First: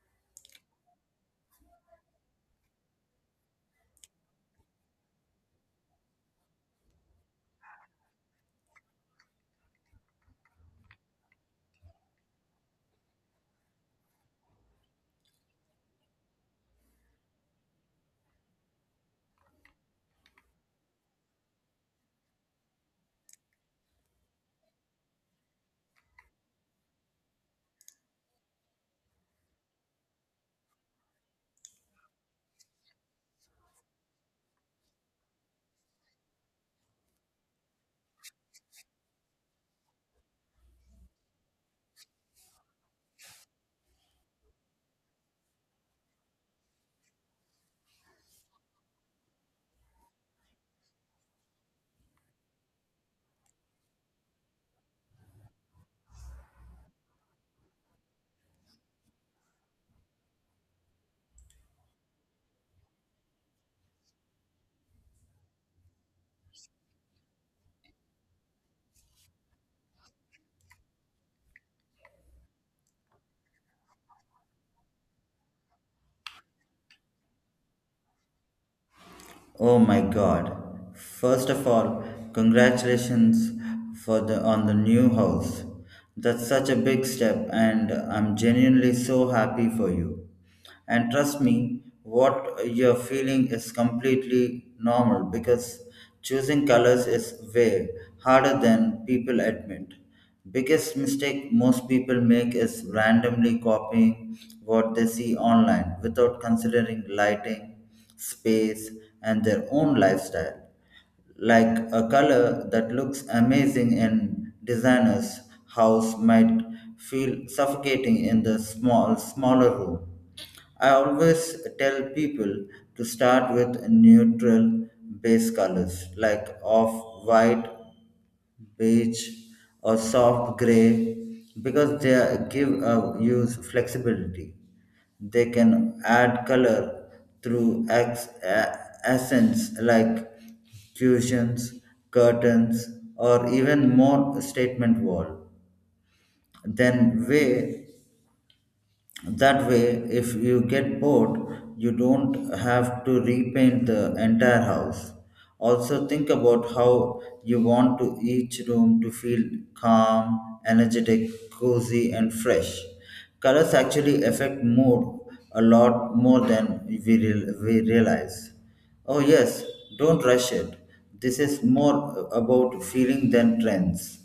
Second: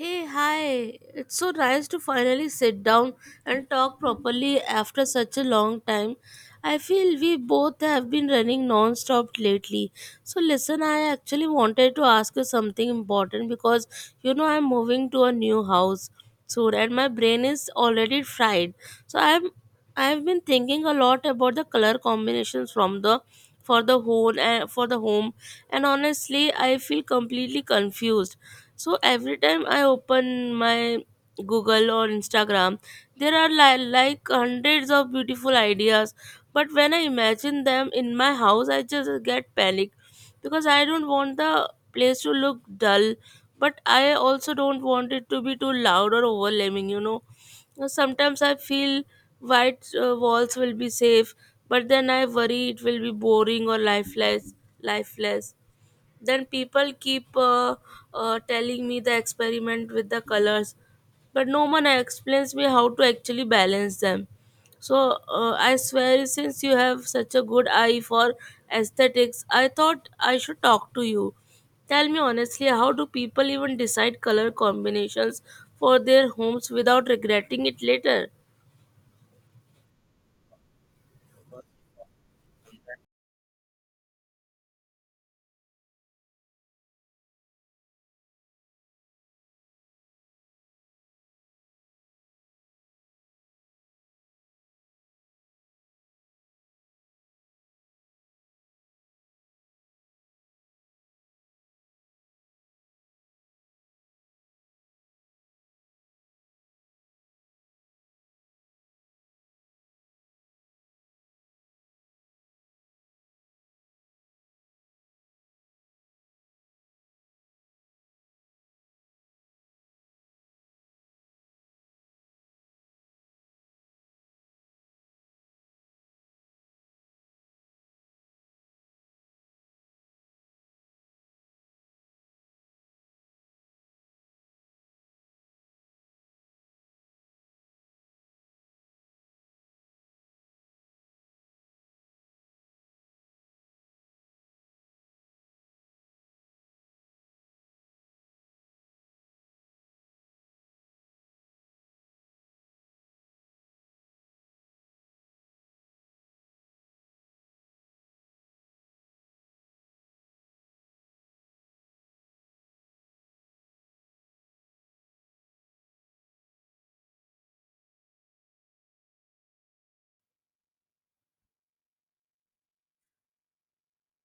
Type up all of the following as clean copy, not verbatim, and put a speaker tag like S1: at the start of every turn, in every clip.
S1: Hey, hi. It's so nice to finally sit down and talk properly after such a long time. I feel we both have been running non-stop lately. So listen, I actually wanted to ask you something important because you know I'm moving to a new house soon and my brain is already fried. So I'm I've been thinking a lot about the color combinations from the for the whole and for the home, and honestly I feel completely confused. So every time I open my Google or Instagram, there are like hundreds of beautiful ideas. But when I imagine them in my house, I just get panic because I don't want the place to look dull. But I also don't want it to be too loud or overwhelming, Sometimes I feel white walls will be safe, but then I worry it will be boring or lifeless. Lifeless. Then people keep telling me the experiment with the colors, but no one explains me how to actually balance them. So I swear, since you have such a good eye for aesthetics, I thought I should talk to you. Tell me honestly, how do people even decide color combinations for their homes without regretting it later?
S2: Oh my god. First of all, congratulations for the on the new house. That's such a big step, and I'm genuinely so happy for you. And trust me, what you're feeling is completely normal because choosing colors is way harder than people admit. Biggest mistake most people make is randomly copying what they see online without considering lighting space, and their own lifestyle. Like a color that looks amazing in designer's house might feel suffocating in the smaller room. I always tell people to start with neutral base colors like off white, beige, or soft gray because give a use flexibility. They can add color through accents like cushions, curtains, or even more statement wall. Then way That way, if you get bored, you don't have to repaint the entire house. Also, think about how you want to each room to feel: calm, energetic, cozy, and fresh. Colors actually affect mood a lot more than we realize. Oh, yes, don't rush it. This is more about feeling than trends.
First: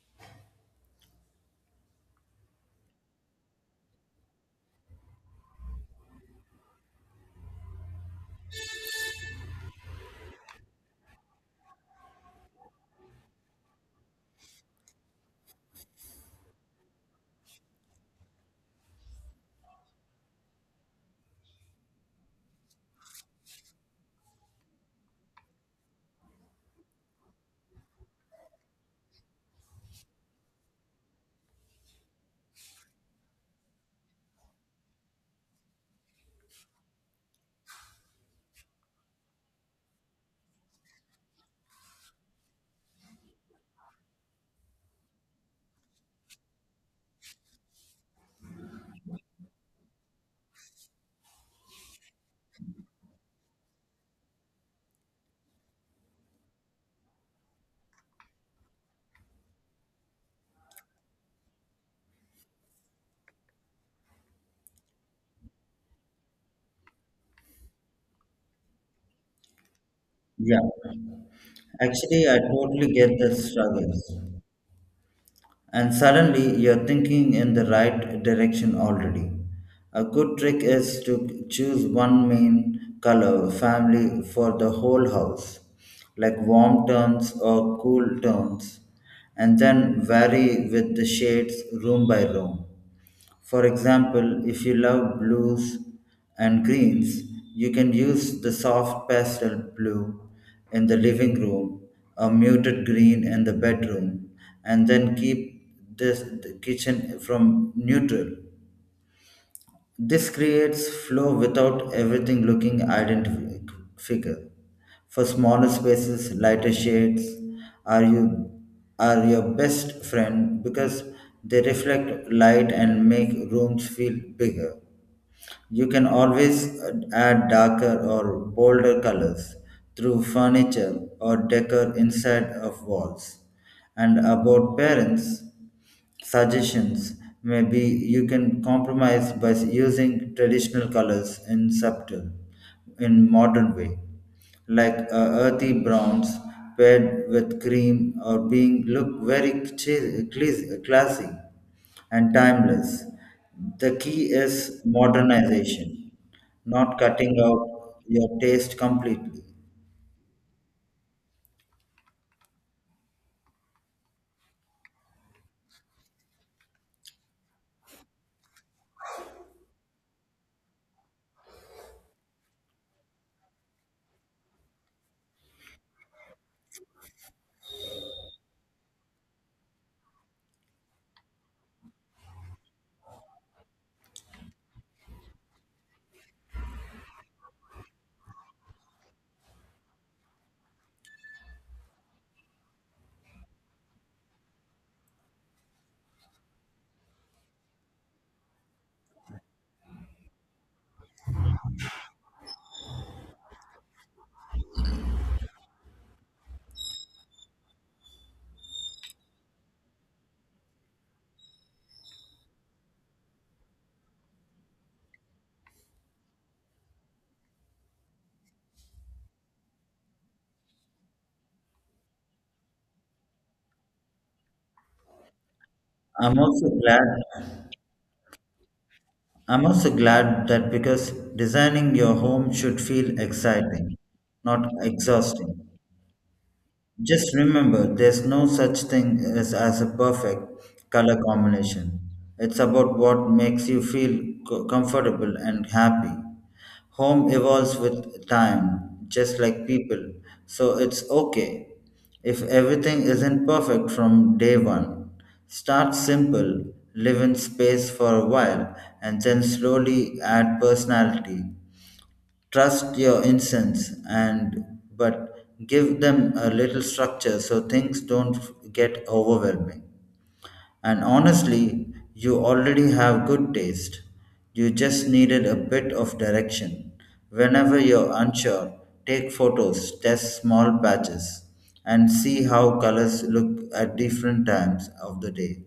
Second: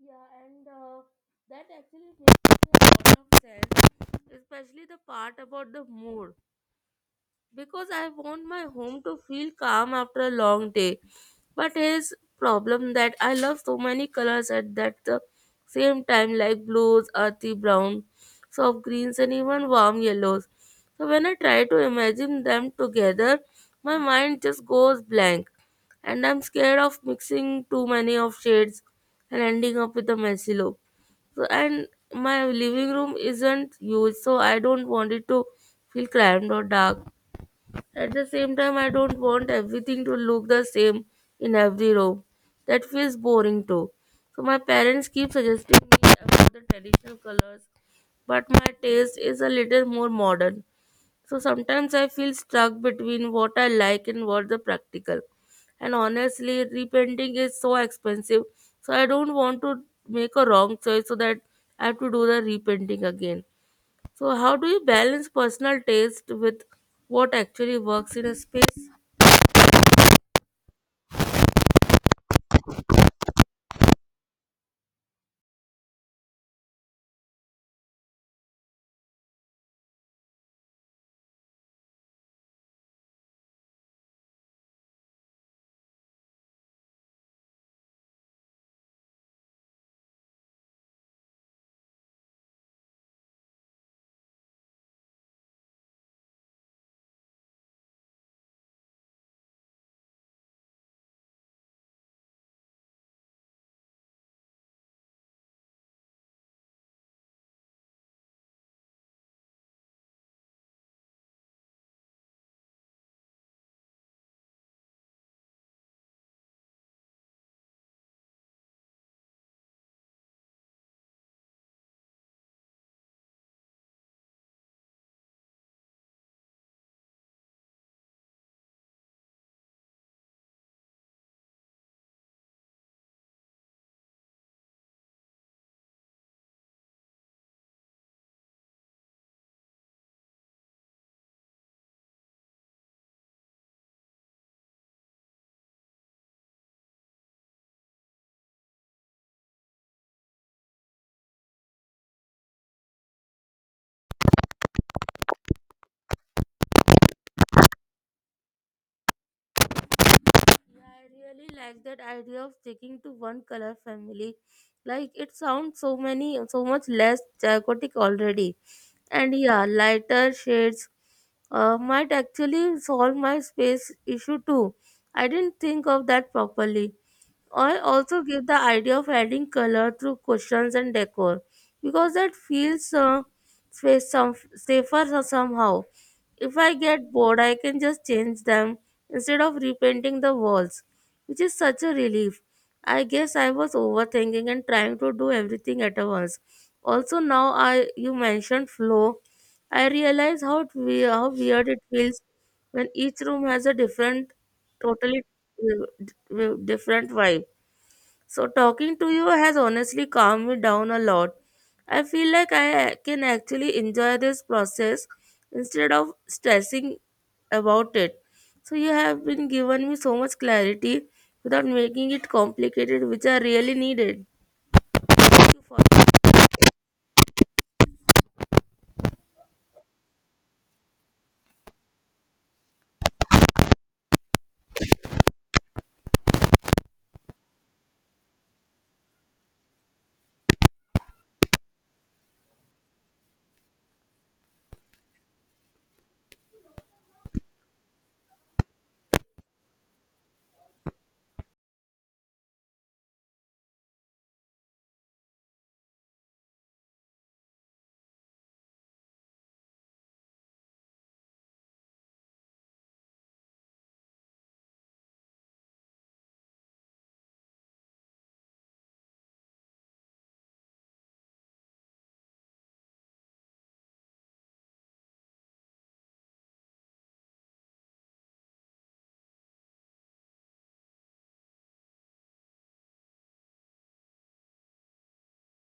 S1: Yeah, and that actually makes a lot of sense, especially the part about the mood, because I want my home to feel calm after a long day. But here's problem that I love so many colors at that the same time, like blues, earthy brown, soft greens, and even warm yellows. So when I try to imagine them together, my mind just goes blank, and I'm scared of mixing too many of shades and ending up with a messy look. And my living room isn't huge, so I don't want it to feel cramped or dark. At the same time, I don't want everything to look the same in every room. That feels boring too. So my parents keep suggesting me about the traditional colors, but my taste is a little more modern. So sometimes I feel stuck between what I like and what the practical. And honestly, repainting is so expensive, so I don't want to make a wrong choice so that I have to do the repainting again. So, how do you balance personal taste with what actually works in a space?
S2: Yeah. Actually, I totally get the struggles, and suddenly you're thinking in the right direction already. A good trick is to choose one main color family for the whole house, like warm tones or cool tones, and then vary with the shades room by room. For example, if you love blues and greens, you can use the soft pastel blue in the living room, a muted green in the bedroom, and then keep the kitchen from neutral. This creates flow without everything looking identical. For smaller spaces, lighter shades are you are your best friend because they reflect light and make rooms feel bigger. You can always add darker or bolder colors through furniture or decor inside of walls. And about parents, suggestions, maybe you can compromise by using traditional colors in subtle in modern way, like earthy browns paired with cream or being look very classy and timeless. The key is modernization, not cutting out your taste completely.
S1: Yeah, I really like that idea of sticking to one color family. Like it sounds so many, so much less chaotic already. And yeah, lighter shades might actually solve my space issue too. I didn't think of that properly. I also give the idea of adding color through cushions and decor because that feels safer somehow. If I get bored, I can just change them instead of repainting the walls, which is such a relief. I guess I was overthinking and trying to do everything at once. Also, now I you mentioned flow, I realize how weird it feels when each room has a different, totally uh, different vibe. So, talking to you has honestly calmed me down a lot. I feel like I can actually enjoy this process instead of stressing about it. So, you have been given me so much clarity without making it complicated, which I really needed. Thank you for.
S2: i'm also glad I'm also glad that, because designing your home should feel exciting, not exhausting. Just remember, there's no such thing as, a perfect color combination. It's about what makes you feel comfortable and happy. Home evolves with time, just like people, so it's okay if everything isn't perfect from day one. Start simple, live in space for a while, and then slowly add personality. Trust your incense, and but give them a little structure so things don't get overwhelming. And honestly, you already have good taste. You just needed a bit of direction. Whenever you're unsure, take photos, test small batches, and see how colors look at different times of the day.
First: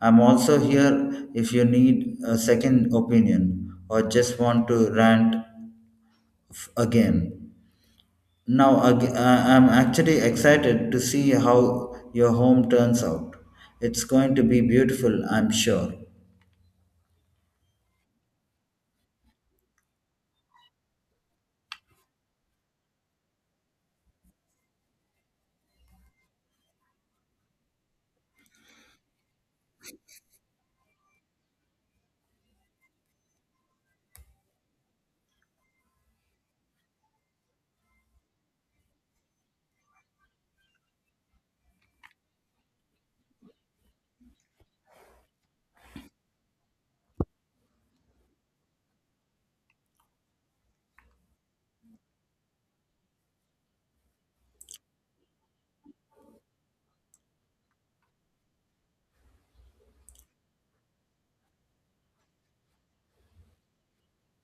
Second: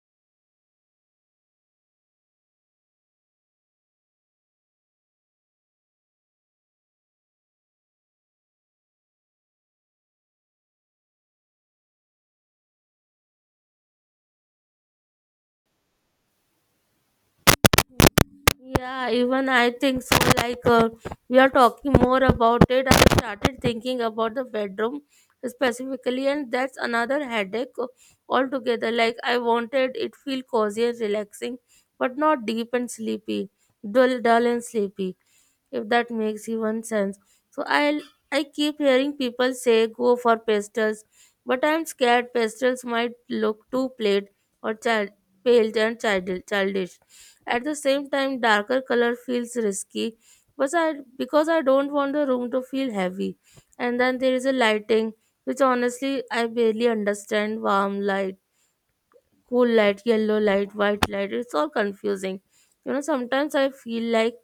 S2: I'm also here if you need a second opinion or just want to rant again. Now, I'm actually excited to see how your home turns out. It's going to be beautiful, I'm sure.
S1: Yeah, even I think so. Like, we are talking more about it. I started thinking about the bedroom specifically, and that's another headache altogether. Like, I wanted it feel cozy and relaxing, but not deep and sleepy, dull, dull and sleepy, if that makes even sense. So I keep hearing people say go for pastels, but I'm scared pastels might look too plaid or child pale and childish. At the same time, darker color feels risky, but I because I don't want the room to feel heavy. And then there is a lighting, which honestly I barely understand. Warm light, cool light, yellow light, white light. It's all confusing. You know, sometimes I feel like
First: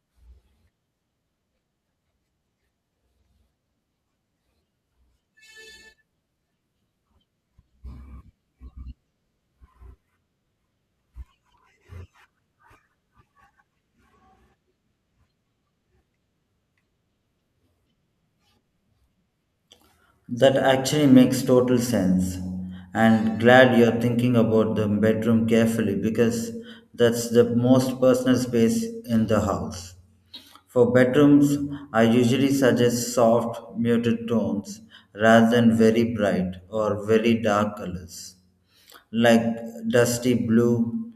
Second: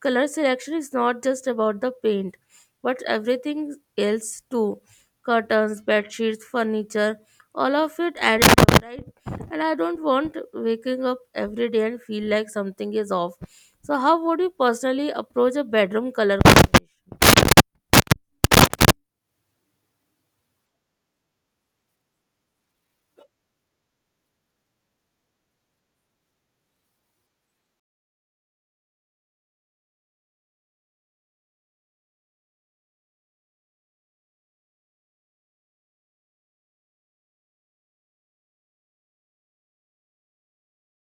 S1: color selection is not just about the paint but everything else too. Curtains, bed sheets, furniture, all of it adds up, right? And I don't want waking up every day and feel like something is off. So how would you personally approach a bedroom color combination?
S2: That actually makes total sense. And glad you're thinking about the bedroom carefully, because that's the most personal space in the house. For bedrooms, I usually suggest soft, muted tones rather than very bright or very dark colors. Like dusty blue,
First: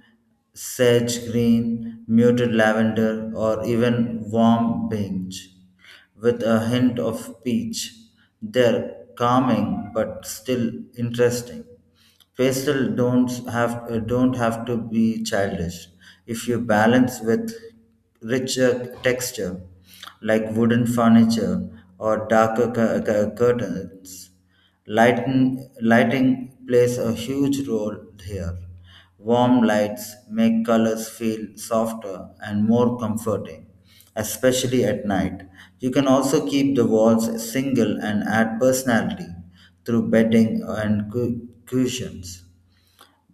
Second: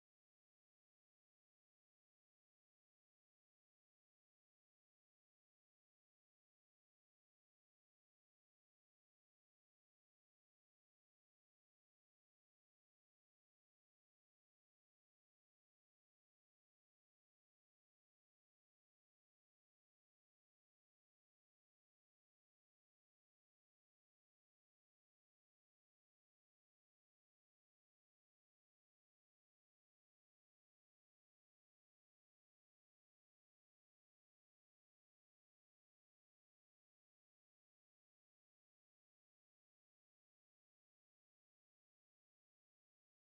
S2: sage green, muted lavender, or even warm beige, with a hint of peach. They're calming but still interesting. Pastel don't have to be childish if you balance with richer texture like wooden furniture or darker curtains. Lighting plays a huge role here. Warm lights make colors feel softer and more comforting, especially at night. You can also keep the walls single and add personality through bedding and cushions.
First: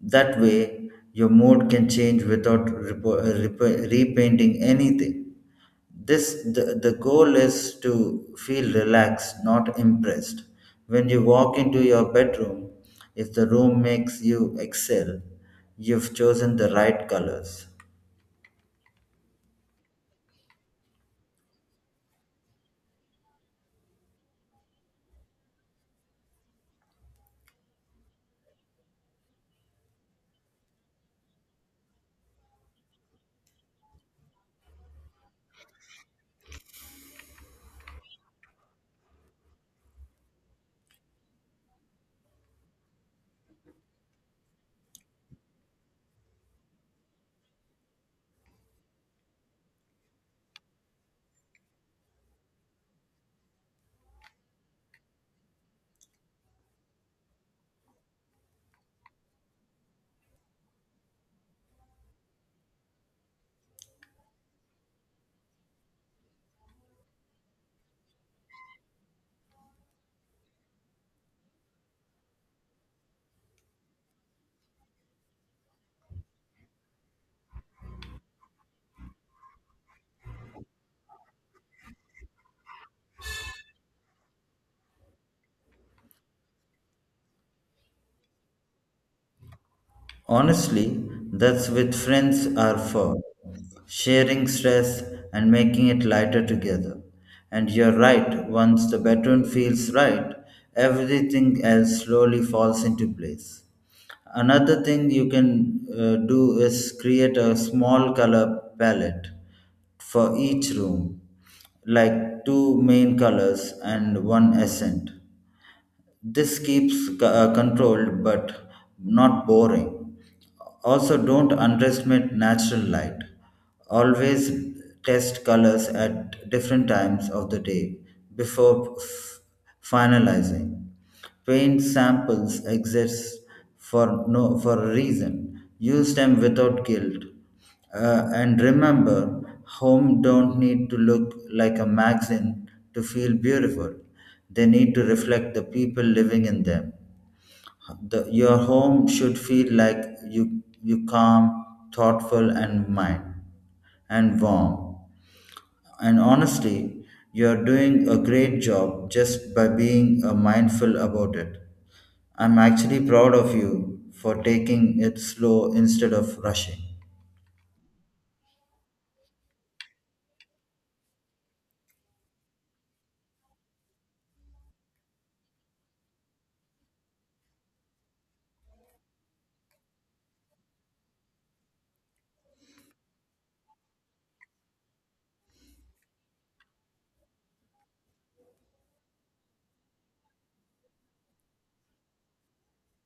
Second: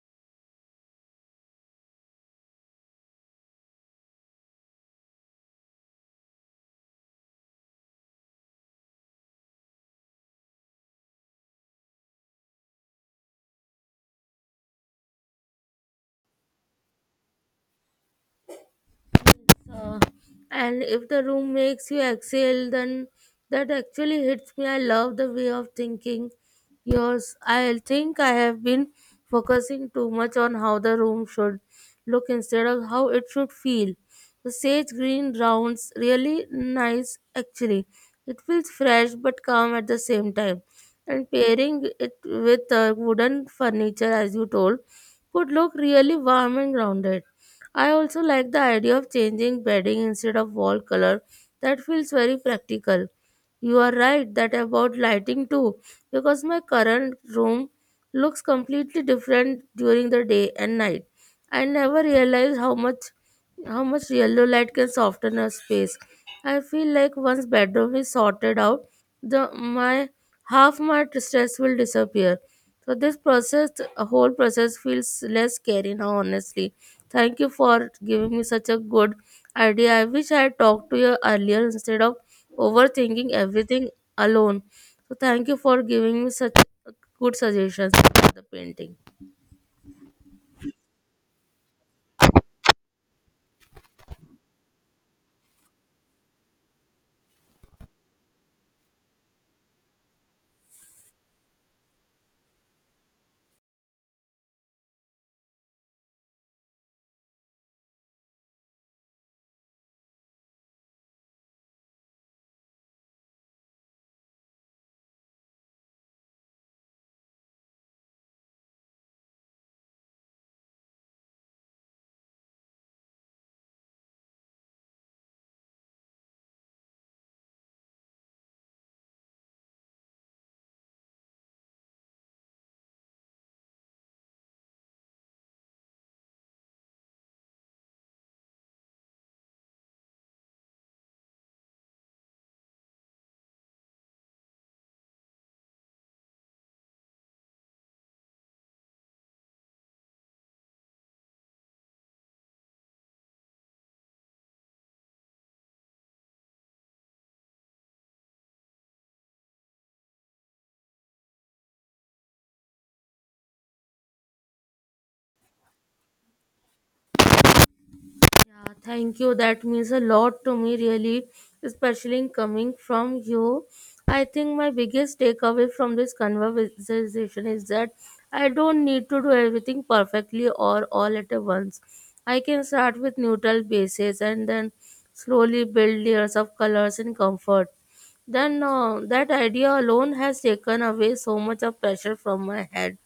S2: That way, your mood can change without repainting anything. The goal is to feel relaxed, not impressed. When you walk into your bedroom, if the room makes you excel, you've chosen the right colors.
S1: And if the room makes you exhale, then that actually hits me. I love the way of thinking yours. I think I have been focusing too much on how the room should look instead of how it should feel. The sage green rounds really nice actually. It feels fresh but calm at the same time, and pairing it with wooden furniture as you told could look really warm and grounded. I also like the idea of changing bedding instead of wall color. That feels very practical. You are right that about lighting too, because my current room looks completely different during the day and night. I never realized how much yellow light can soften a space. I feel like once bedroom is sorted out, the my half my stress will disappear. So this process, a whole process feels less scary now. Honestly, thank you for giving me such a good idea. I wish I had talked to you earlier instead of overthinking everything alone. So thank you for giving me such good suggestions for the painting.
S2: Honestly, that's what friends are for: sharing stress and making it lighter together. And you're right, once the bedroom feels right, everything else slowly falls into place. Another thing you can do is create a small color palette for each room, like two main colors and one accent. This keeps controlled but not boring. Also, don't underestimate natural light. Always test colors at different times of the day before finalizing. Paint samples exist for no for a reason. Use them without guilt. And remember, home don't need to look like a magazine to feel beautiful. They need to reflect the people living in them. Your home should feel like you: calm, thoughtful, and mind and warm. And honestly, you're doing a great job just by being mindful about it. I'm actually proud of you for taking it slow instead of rushing.
S1: Yeah, thank you. That means a lot to me, really, especially in coming from you. I think my biggest takeaway from this conversation is that I don't need to do everything perfectly or all at a once. I can start with neutral bases and then slowly build layers of colors and comfort. Then That idea alone has taken away so much of pressure from my head,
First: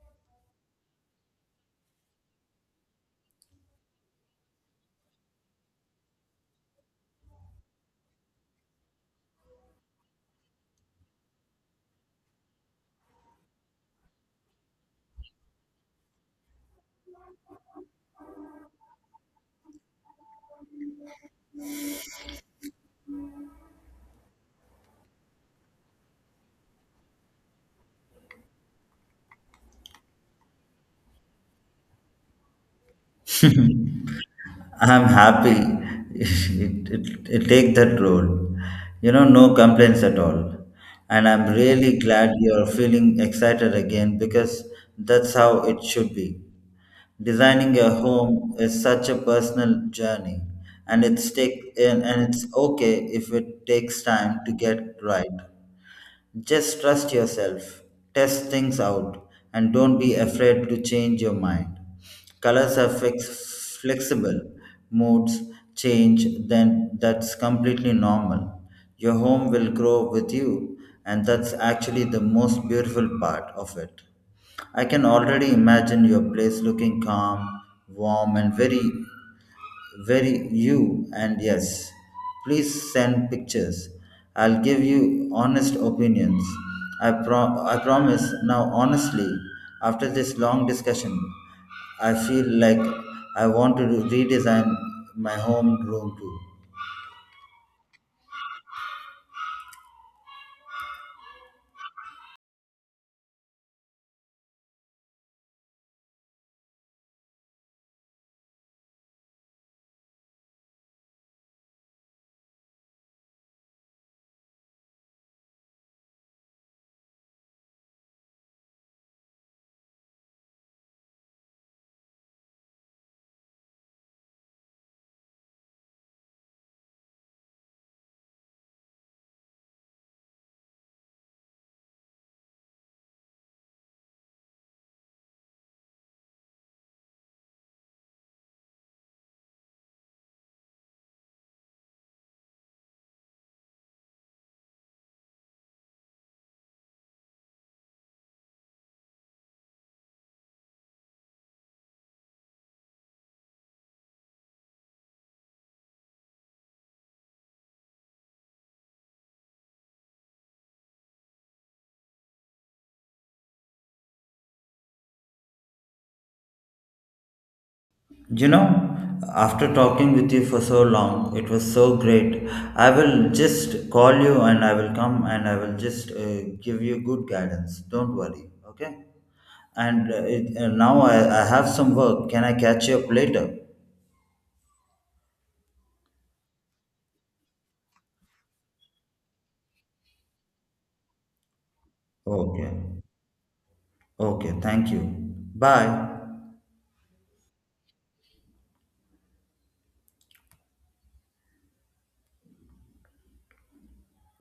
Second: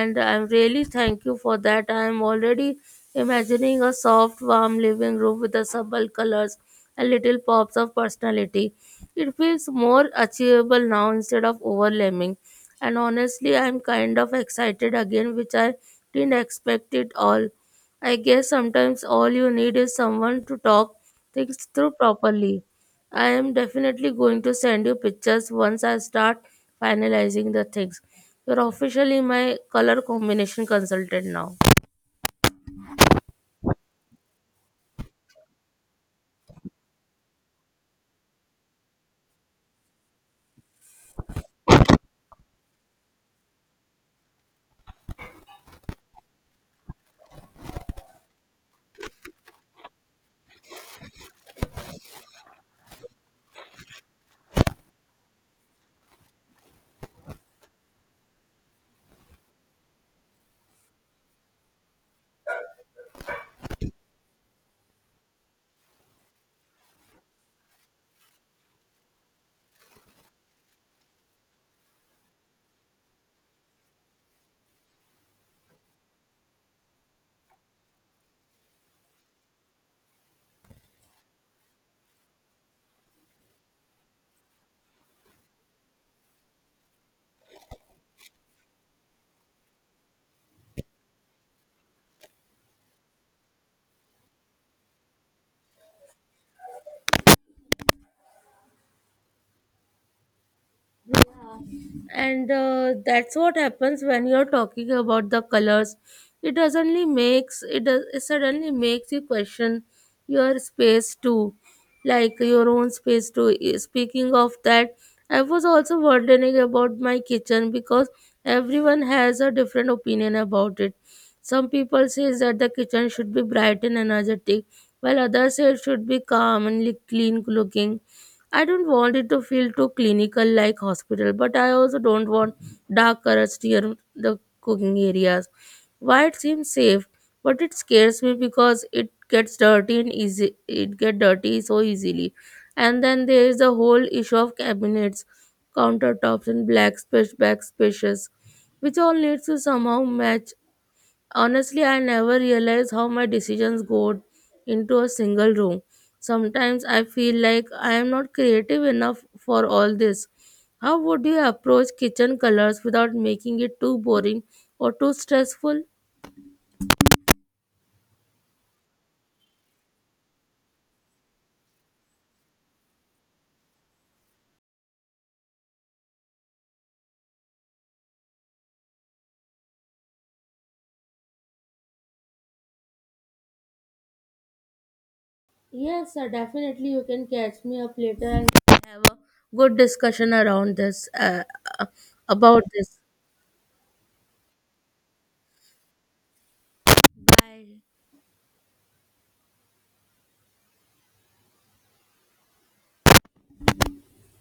S1: and I'm really thank you for that. I'm already imagining a soft, warm living room with the subtle colors and little pops of personality. It feels more achievable now instead of overwhelming. And honestly, I'm kind of excited again, which I didn't expect it all. I guess sometimes all you need is someone to talk things through properly. I am definitely going to send you pictures once I start finalizing the things. You're officially my color combination consultant now.
S2: I'm happy it take that role. You know, no complaints at all. And I'm really glad you're feeling excited again because that's how it should be. Designing a home is such a personal journey, and it's take and it's okay if it takes time to get right. Just trust yourself, test things out, and don't be afraid to change your mind. Colors are flexible, moods change, then that's completely normal. Your home will grow with you, and that's actually the most beautiful part of it. I can already imagine your place looking calm, warm, and very you. And yes, please send pictures. I'll give you honest opinions. I promise. Now honestly, after this long discussion, I feel like I want to redesign my home room too.
S1: And that's what happens when you're talking about the colors. It suddenly it suddenly makes you question your space too, like your own space too. Eh, speaking of that, I was also wondering about my kitchen because everyone has a different opinion about it. Some people say that the kitchen should be bright and energetic, while others say it should be calm and clean looking. I don't want it to feel too clinical like hospital, but I also don't want dark colors near the cooking areas. White seems safe, but it scares me because it gets dirty and easy. It get dirty so easily, and then there is the whole issue of cabinets, countertops, and black space back spaces, which all needs to somehow match. Honestly, I never realize how my decisions go into a single room. Sometimes I feel like I am not creative enough for all this. How would you approach kitchen colors without making it too boring or too stressful?
S2: You know, after talking with you for so long, it was so great. I will just call you and I will come and I will just give you good guidance. Don't worry, okay? And now I have some work. Can I catch you up later?
S1: Yes, sir, definitely you can catch me up later and we can have a good discussion around this about
S2: Okay.
S1: this.
S2: Okay, thank you. Bye.
S1: Bye.